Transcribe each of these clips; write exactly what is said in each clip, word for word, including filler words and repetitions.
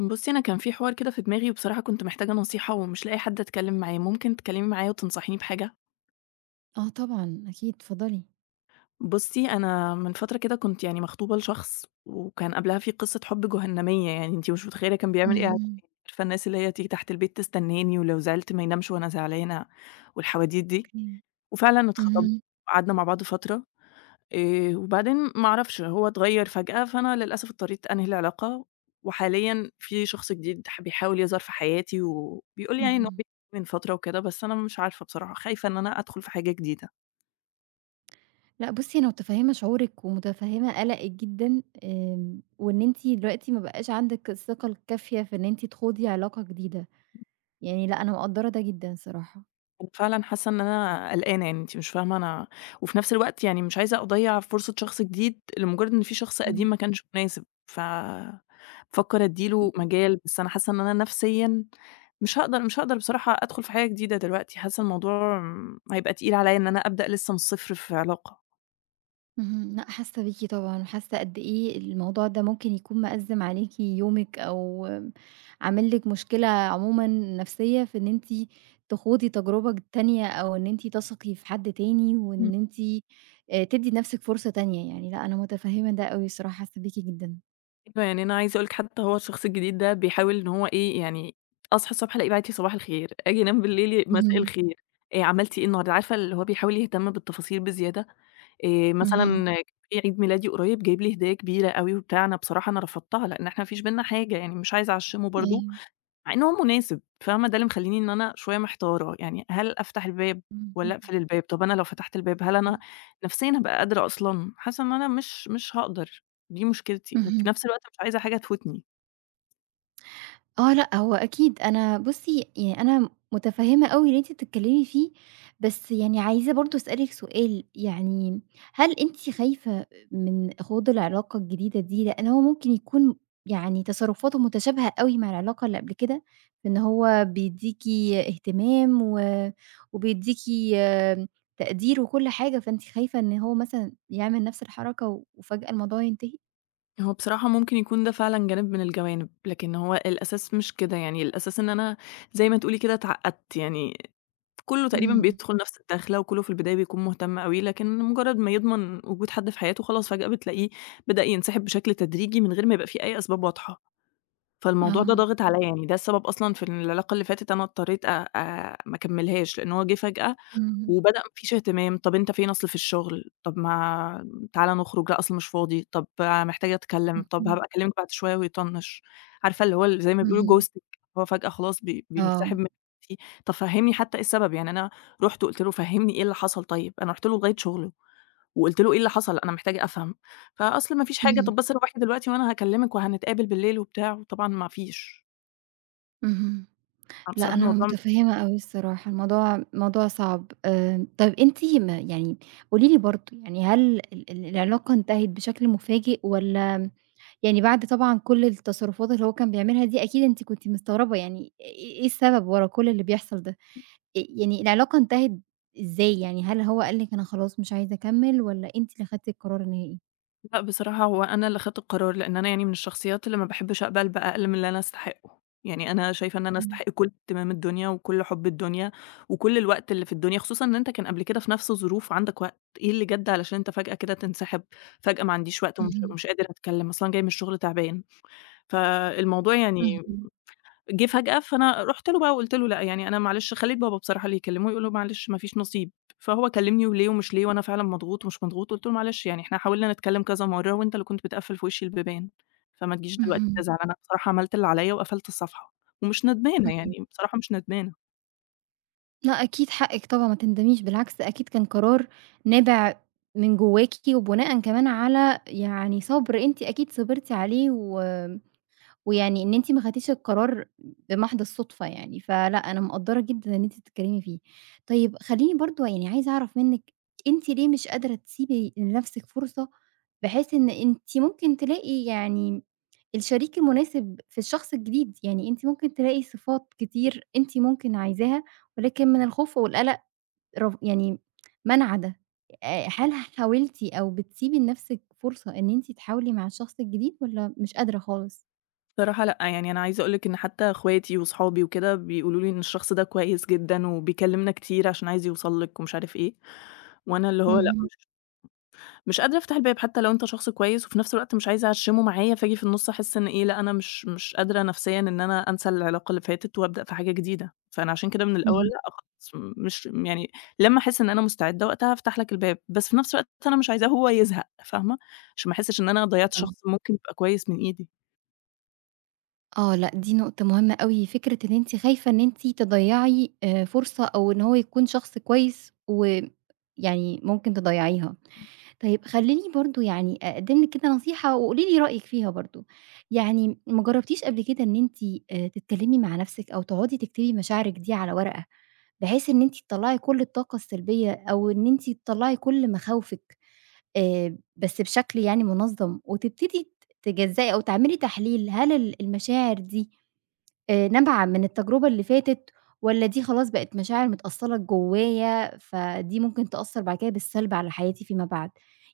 بُصّي، أنا كان في حوار كده في دماغي وبصراحة كنت محتاجة نصيحة ومش لاقية حد أتكلّم معاه، ممكن تتكلّمي معايا وتنصحيني بحاجة؟ آه طبعًا، أكيد، اتفضلي. بُصّي، أنا من فترة كده كنت يعني مخطوبة لشخص وكان قبلها في قصة حُب جهنمية يعني أنتِ مش متخيّلة كان بيعمل إيه عليّا، اهم، عارفة الناس اللي هي تيجي تحت البيت تستناني ولو زعلت ما ينامش وأنا زعلانة والحواديت دي، أوكي. وفعلًا اتخطبنا اهم، وقعدنا مع بعض فترة آآ وبعدين ما أعرفش، هو اتغيّر فجأة، فأنا للأسف اضطريت أنهي العلاقة، وحاليًا في شخص جديد ح بيحاول يظهر في حياتي، وبيقول لي يعني إن هو اهم. بيحبني من فترة وكده، بس أنا مش عارفة بصراحة، خايفة إن أنا أدخل في حاجة جديدة. لأ بُصّي، أنا متفهّمة شعورِك ومتفهّمة قلقِك جدًا، آمم، وإن أنتِ دلوقتي ما بقاش عندِك الثقة الكافية في إن أنتِ تخوضي علاقة جديدة، يعني لأ أنا مقدّرة ده جدًا صراحة. أنا فعلًا حاسة إن أنا قلقانة يعني أنتِ مش فاهمة أنا وفي نفس الوقت يعني مش عايزة أضيّع فرصة شخص جديد لمجرد إن في شخص إمم. قديم ما كانش مناسب، ف بافكر أدّي إمم. له مجال، بس أنا حاسة إن أنا نفسيًا مش هاقدر مش هاقدر بصراحة أدخل في حاجة جديدة دلوقتي، حاسة الموضوع امم، هيبقى تقيل عليَّ إن أنا أبدأ لسه من الصفر في علاقة. اهم، لأ حاسة بيكِ طبعًا، وحاسة قد إيه الموضوع ده ممكن يكون مأزّم عليكِ يومِك، أو عامل لِك مشكلة عمومًا نفسية في إن أنتِ تخوضي تجربة ج تانية، أو إن أنتِ تثقي في حد تاني، إمم. وإن أنتِ آآ تدّي لنفسِك فرصة تانية يعني، لأ أنا متفهمة ده أوي الصراحة، حاسة بيكِ جدًا. أيوه، يعني أنا عايزة أقول لِك حتى هو الشخص الجديد ده بيحاول إن هو إيه، يعني أصحى الصبح ألاقيه باعت لي صباح الخير، آجي أنام بالليل ي مساء اهم، الخير، آآ عملتِ إيه النهارده؟ عارفة اللي هو بيحاول يهتم بالتفاصيل بزيادة. آآ اهم، مثلًا في عيد ميلادي قريب جايب لي هدية كبيرة أوي وبتاع، أنا بصراحة أنا رفضتها، لإن إحنا ما فيش بيننا حاجة، يعني مش عايزة أعشّمه برضه، أيوه، مع إن هو مناسب، فاهمة، ده اللي مخلّيني إن أنا شوية محتارة، يعني هل أفتح الباب اهم، والّا أقفل الباب؟ طَب أنا لو فتحت الباب هل أنا نفسيًا هابقى قادرة أصلًا؟ حاسة إن أنا مش مش هاقدر، دي مشكلتي، وفي اهم. نفس الوقت مش عايزة حاجة تفوتني. آه لأ، هو أكيد أنا بُصّي، يعني أنا متفهّمة أوي اللي أنتِ بتتكلّمي فيه، بس يعني عايزة برضه أسألِك سؤال، يعني هل أنتِ خايفة من خوض العلاقة الجديدة دي، لإن هو ممكن يكون يعني تصرُّفاته متشابهة أوي مع العلاقة اللي قبل كده، إن هو بيدّيكِ اهتمام و وبيدّيكِ آمم، تقدير وكل حاجة، فأنتِ خايفة إن هو مثلًا يعمل نَفْس الحركة وفجأة الموضوع ينتهي؟ هو بصراحة ممكن يكون ده فعلًا جانب من الجوانب، لكن هو الأساس مش كده، يعني الأساس إن أنا زي ما تقولي كده اتعقدت، يعني كُلّه تقريبًا إمم، بيدخل نفس الدخلة، وكُلّه في البداية بيكون مهتم أوي، لكن مجرد ما يضمن وجود حد في حياته خلاص فجأة بتلاقيه بدأ ينسحب بشكل تدريجي من غير ما يبقى في أي أسباب واضحة، فالموضوع ده آه، ضاغط عليَّ يعني ده السبب أصلًا في العلاقة اللي فاتت أنا اضطريت أ أ ما أكمّلهاش، لإن هو جه فجأة إمم، وبدأ ما فيش اهتمام، طب أنت فين؟ أصل في الشغل، طب ما تعالَ نخرج، لأ أصل مش فاضي، طب محتاجة أتكلم، طب اهم، هابقى أكلمك بعد شوية ويطنّش. عارفة اللي هو ال زي ما بيقولوا اهم. ghosting هو فجأة خلاص بي بينسحب آه، من حياتي، طب فهّمني حتى إيه السبب، يعني أنا رُحت وقُلت له فهّمني إيه اللي حصل طيب، أنا رُحت له لغاية شغله وقُلت له إيه اللي حصل، أنا محتاجة أفهم، فأصل ما فيش حاجة، اهم، طب بس روّحي دلوقتي وأنا هاكلمك وهنتقابل بالليل وبتاع، وطبعًا ما فيش. اهم. أنا لأ بصراحة أنا الموضوع متفهمة أوي الصراحة، الموضوع موضوع صعب. آآ، طب أنتِ ما يعني قولي لي برضه يعني هل ال ال العلاقة انتهت بشكل مفاجئ والّا يعني بعد طبعًا كل التصرفات اللي هو كان بيعملها دي أكيد أنتِ كنتِ مستغربة يعني إ إيه السبب ورا كل اللي بيحصل ده؟ أ يعني العلاقة انتهت إزاي يعني؟ هل هو قال لِك أنا خلاص مش عايز أكمل والّا أنتِ اللي خدتِ القرار النهائي؟ لأ، بصراحة هو أنا اللي خدت القرار، لإن أنا يعني من الشخصيات اللي ما باحبش أقبل بأقل من اللي أنا أستحقه، يعني أنا شايفة إن أنا إمم، أستحق كل اهتمام الدنيا، وكل حب الدنيا، وكل الوقت اللي في الدنيا، خصوصًا إن أنت كان قبل كده في نفس الظروف وعندك وقت، إيه اللي جَد علشان أنت فجأة كده تنسحب، فجأة ما عنديش وقت ومش اهم، ومش قادر أتكلم، أصلًا جاي من الشغل تعبان، فالموضوع يعني اهم، جه فجأة، فأنا رُحت له بقى وقُلت له: "لأ، يعني أنا معلش" خلّيت بابا بصراحة اللي يكلّمه، يقول له: "معلش ما فيش نصيب." فهو كلّمني وليه ومش ليه، وأنا فعلًا مضغوط ومش مضغوط، قُلت له: "معلش يعني إحنا حاولنا نتكلّم كذا مرّة وأنت اللي كنت بتقفّل في وشّي البيبان، فما تجيش دلوقتي اهم، تزعل، أنا بصراحة عملت اللي عليّا وقفلت الصفحة." ومش ندمانة اهم. يعني، بصراحة مش ندمانة. لأ أكيد حقِّك طبعًا ما تندميش، بالعكس أكيد كان قرار نابع من جواكِ وبناءً كمان على يعني صبر أنتِ أكيد صبرتِ عليه و ويعني إن أنتِ ما خدتيش القرار بمحض الصُدفة يعني، فلأ أنا مقدّرة جدًا إن أنتِ بتتكلمي فيه. طيب خلّيني برضه يعني عايزة أعرف منِّك، أنتِ ليه مش قادرة تسيبي لنَفْسِك فرصة، بحيث إن أنتِ ممكن تلاقي يعني الشريك المناسب في الشخص الجديد، يعني أنتِ ممكن تلاقي صفات كتير أنتِ ممكن عايزاها، ولكن من الخوف والقلق رف يعني مانعة ده. آآ هل حاولتِ أو بتسيبي لنَفْسِك فرصة إن أنتِ تحاولي مع الشخص الجديد والّا مش قادرة خالص؟ بصراحة لأ، يعني أنا عايزة أقول لِك إن حتى أخواتي وصحابي وكده بيقولوا لي إن الشخص ده كويس جدًا وبيكلّمنا كتير عشان عايز يوصل لِك ومش عارف إيه، وأنا اللي هو لأ اهم. مش مش قادرة أفتح الباب حتى لو أنت شخص كويس، وفي نفس الوقت مش عايزة أعشّمه معايا، فآجي في النُص أحس إن إيه، لأ أنا مش مش قادرة نفسيًا إن أنا أنسى العلاقة اللي فاتت وأبدأ في حاجة جديدة، فأنا عشان كده من الأول اهم، لأ خلاص مش يعني لمّا أحس إن أنا مستعدة وقتها هافتح لك الباب، بس في نفس الوقت أنا مش عايزاه هو يزهق، فاهمة؟ عشان ما أحسش إن أنا ضيّعت فاهمة، شخص ممكن يبقى كويس من إيدي. آه، لأ دي نقطة مهمة أوي، فكرة إن أنتِ خايفة إن أنتِ تضيّعي آآ فرصة أو إن هو يكون شخص كويس ويعني ممكن تضيّعيها. طيب خلّيني برضه يعني أقدّم لِك كده نصيحة وقولي لي رأيِك فيها برضه، يعني ما جرّبتيش قبل كده إن أنتِ آآ تتكلّمي مع نَفْسِك أو تقعدي تكتبي مشاعرِك دي على ورقة، بحيث إن أنتِ تطلّعي كل الطاقة السلبية أو إن أنتِ تطلّعي كل مخاوفِك؟ آآ بس بشكل يعني منظَّم، وتبتدي ت تجزّئي أو تعملي تحليل، هل ال المشاعر دي آآ نابعة من التجربة اللي فاتت والّا دي خلاص بقت مشاعر متأصّلة جوّايا، فدي ممكن تأثّر بعد كده بالسلب على حياتي فيما بعد؟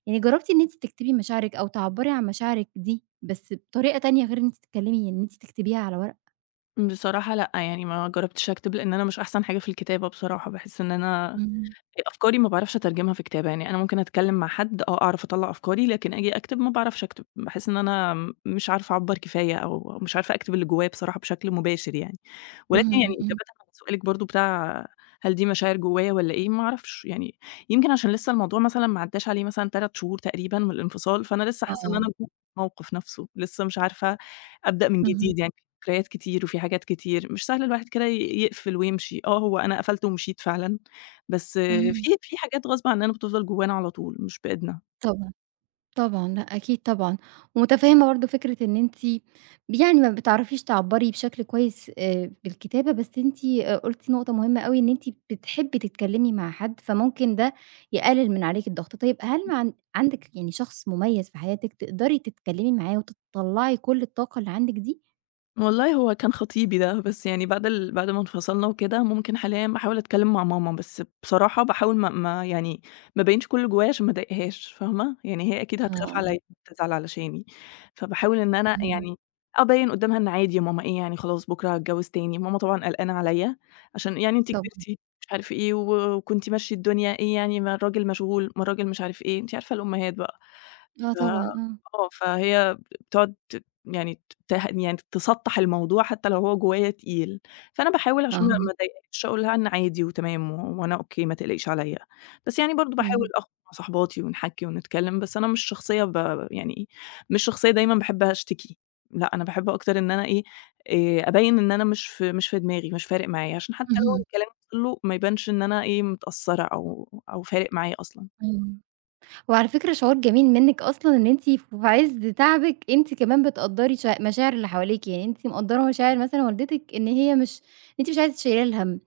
يعني جرّبتِ إن أنتِ تكتبي مشاعرِك أو تعبّري عن مشاعرِك دي بس بطريقة تانية غير إن أنتِ تتكلّمي إن أنتِ تكتبيها على ورق؟ بصراحة لأ، يعني ما جرّبتش أكتب لإن أنا مش أحسن حاجة في الكتابة بصراحة، باحس إن أنا إمم، آآ أفكاري ما باعرفش أترجمها في كتابة، يعني أنا ممكن أتكلّم مع حد آه، أعرف أطلّع أفكاري، لكن آجي أكتب ما باعرفش أكتب، باحس إن أنا م مش عارفة أعبّر كفاية أو مش عارفة أكتب اللي جوايا بصراحة بشكل مباشر يعني، اهم، ولكن يعني إمم، إجابةً على سؤالِك برضه بتاع هل دي مشاعر جوايا والّا إيه، ما أعرفش، يعني يمكن عشان لسه الموضوع مثلًا ما عدّاش عليه مثلًا 3 شهور تقريبًا من الانفصال، فأنا لسه حاسة إن آه، أنا جوّه الموقف نفسه، لسه مش عارفة أبدأ من اهم، جديد، يعني في ذكريات كتير وفي حاجات كتير، مش سهل الواحد كده ي يقفل ويمشي، آه، هو أنا قفلت ومشيت فعلًا، بس اهم، في في حاجات غصب عننا بتفضل جوانا على طول، مش بإيدنا. طبعًا. طبعًا، لأ أكيد طبعًا، ومتفهمة برضه فكرة إن أنتِ يعني ما بتعرفيش تعبّري بشكل كويس آآ بالكتابة، بس أنتِ آآ قُلتِ نقطة مهمة أوي إن أنتِ بتحبي تتكلمي مع حد، فممكن ده يقلل من عليكِ الضغط. طيب هل ما عن عندِك يعني شخص مميز في حياتِك تقدري تتكلمي معاه وتطلّعي كل الطاقة اللي عندِك دي؟ والله هو كان خطيبي ده، بس يعني بعد ال بعد ما انفصلنا وكده، ممكن حاليًا باحاول أتكلم مع ماما، بس بصراحة باحاول ما ما يعني ما أبيّنش كل اللي جوايا عشان ما أضايقهاش، فاهمة؟ يعني هي أكيد هتخاف آه، عليّا وتزعل علشاني، فباحاول إن أنا إمم، يعني أبيّن قدّامها إن عادي يا ماما إيه يعني خلاص بكرة هاتجوّز تاني، ماما طبعًا قلقانة عليّا عشان يعني أنتِ طبعًا. كبرتِ مش عارف إيه، و وكنتِ ماشية الدنيا إيه يعني ما الراجل مشغول، ما الراجل مش عارف إيه، أنتِ عارفة الأمهات بقى. ف آه طبعًا، آه. آه، فهي بتقعد ت يعني ته يعني تسطّح الموضوع حتى لو هو جوايا تقيل، فأنا باحاول عشان آه، ما ما اضايقهاش أقول لها إن عادي وتمام و وأنا أوكي ما تقلقيش عليَّ، بس يعني برضه باحاول إمم، أخرج مع صاحباتي ونحكي ونتكلم، بس أنا مش شخصية ب يعني مش شخصية دايمًا باحب أشتكي، لأ أنا باحب أكتر إن أنا إيه، آآ، أبيّن إن أنا مش في مش في دماغي، مش فارق معايا، عشان حتى لو اهم، الكلام وصل له ما يبانش إن أنا إيه متأثرة أو أو فارق معايا أصلًا. أيوه. وعلى فكرة شعور جميل منِّك أصلًا إن أنتِ في عِز تعبِك أنتِ كمان بتقدّري ش مشاعر اللي حواليكِ، يعني أنتِ مقدّرة مشاعر مثلًا والدتِك إن هي مش أنتِ مش عايزة تشيليها الهَم،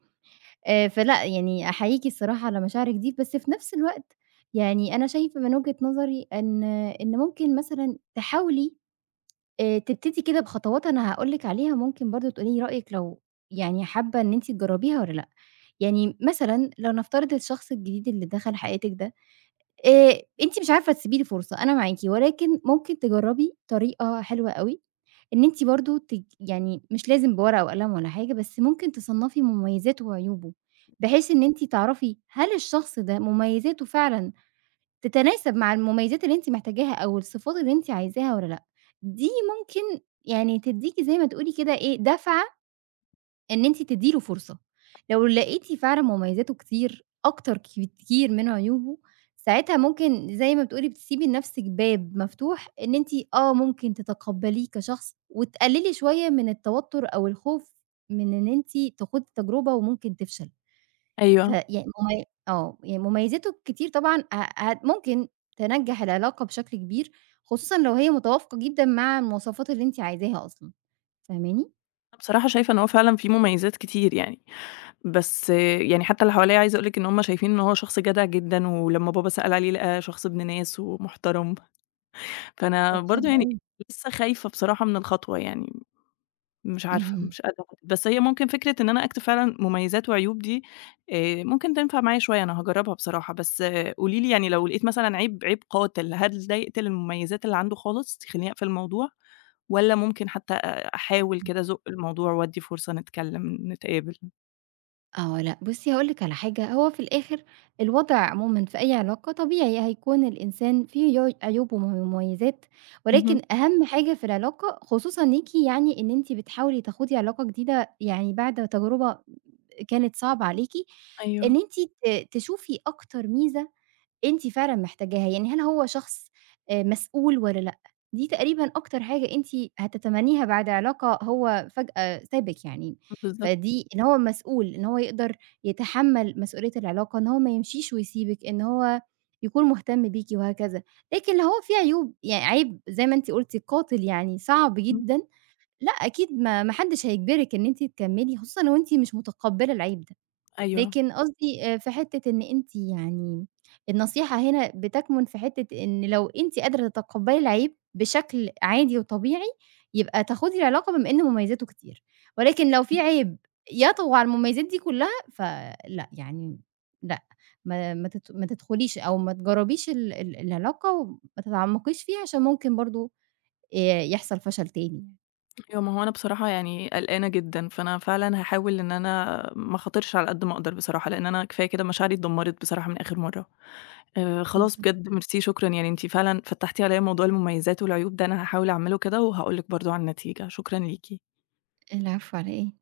آآ فلأ يعني أحييكِ الصراحة على مشاعرِك دي، بس في نفس الوقت يعني أنا شايفة من وجهة نظري إن إن ممكن مثلًا تحاولي آآ تبتدي كده بخطوات أنا هاقول لِك عليها، ممكن برضه تقولي لي رأيِك لو يعني حابة إن أنتِ تجرّبيها والّا لأ. يعني مثلًا لو نفترض الشخص الجديد اللي دخل حياتِك ده آآ أنتِ مش عارفة تسيبي لي فرصة، أنا معاكِ، ولكن ممكن تجرّبي طريقة حلوة أوي، إن أنتِ برضه تج يعني مش لازم بورقة وقلم ولا حاجة، بس ممكن تصنّفي مميزاته وعيوبه، بحيث إن أنتِ تعرفي هل الشخص ده مميزاته فعلًا تتناسب مع المميزات اللي أنتِ محتاجاها أو الصفات اللي أنتِ عايزاها والّا لأ، دي ممكن يعني تدّيكِ زي ما تقولي كده إيه، دَفعة إن أنتِ تدّي له فرصة، لو لقيتِ فعلًا مميزاته كتير أكتر كتير من عيوبه، ساعتها ممكن زي ما بتقولي بتسيبي لنفسِك باب مفتوح إن أنتِ آه، ممكن تتقبّليه كشخص وتقللي شوية من التوتر أو الخوف من إن أنتِ تخوضي تجربة وممكن تفشل، أيوه. فيعني ممي آه، يعني مميزاته الكتير طبعًا ه هت ممكن تنجّح العلاقة بشكل كبير، خصوصًا لو هي متوافقة جدًا مع المواصفات اللي أنتِ عايزاها أصلًا، فاهماني؟ أنا بصراحة شايفة إن هو فعلًا فيه مميزات كتير يعني، بس يعني حتى اللي حواليّا عايزة أقول لِك إن هُم شايفين إن هو شخص جدع جدًا، ولمّا بابا سأل عليه لقى شخص ابن ناس ومحترم، طب فأنا برضه حلو يعني أوي. لسه خايفة بصراحة من الخطوة يعني، مش عارفة اهم. مش قادرة أحدد، بس هي ممكن فكرة إن أنا أكتب فعلًا مميزات وعيوب دي آآ، ممكن تنفع معايا شوية، أنا هاجربها بصراحة، بس قولي لي يعني لو لقيت مثلًا عيب عيب قاتل، هل ده يقتل المميزات اللي عنده خالص يخلّيني أقفل الموضوع؟ والّا ممكن حتى أ أحاول كده أزُق الموضوع وأدّي فرصة نتكلّم، نتقابل؟ آه لأ، بُصّي هاقول لِك على حاجة، هو في الآخر الوضع عمومًا في أي علاقة طبيعي هيكون الإنسان فيه عيو عيوب ومميزات، اهم، ولكن أهم حاجة في العلاقة خصوصًا ليكِ يعني إن أنتِ بتحاولي تخوضي علاقة جديدة يعني بعد تجربة كانت صعبة عليكِ، إن أيوه، أنتِ ت تشوفي أكتر ميزة أنتِ فعلًا محتاجاها، يعني هل هو شخص آآ مسؤول والّا لأ؟ دي تقريبًا أكتر حاجة أنتِ هتتمنّيها بعد علاقة هو فجأة سابِك يعني، بالضبط، فدي إن هو مسؤول، إن هو يقدر يتحمّل مسؤولية العلاقة، إن هو ما يمشيش ويسيبِك، إن هو يكون مهتم بيكِ وهكذا، لكن لو هو فيه عيوب يعني عيب زي ما أنتِ قُلتِ قاتل يعني صعب إمم، جدًا، لأ أكيد ما ما حدش هيجبرِك إن أنتِ تكمّلي، خصوصًا وأنتِ مش متقبّلة العيب ده. أيوه، لكن قصدي آآ في حتّة إن أنتِ يعني النصيحة هنا بتَكمُن في حتّة إن لو أنتِ قادرة تتقبّلي العيب بشكل عادي وطبيعي، يبقى تاخُدي العلاقة بما إن مميزاته كتير، ولكن لو في عيب يطغى على المميزات دي كُلّها، فلأ، يعني لأ، ما ما تت ما تدخُليش أو ما تجرّبيش ال ال العلاقة وما تتعمّقيش فيها عشان ممكن برضه آآ يحصل فشل تاني. أيوه، ما هو أنا بصراحة يعني قلقانة جدًا، فأنا فعلًا هاحاول إن أنا ما أخاطرش على قد ما أقدر بصراحة، لإن أنا كفاية كده مشاعري اتدمّرت بصراحة من آخر مرّة. آآ خلاص بالضبط. بجد ميرسي شكرًا، يعني أنتِ فعلًا فتّحتِ عليّا موضوع المميزات والعيوب ده، أنا هاحاول أعمله كده وهاقول لِك برضه عن النتيجة، شكرًا ليكِ. العفو على إيه؟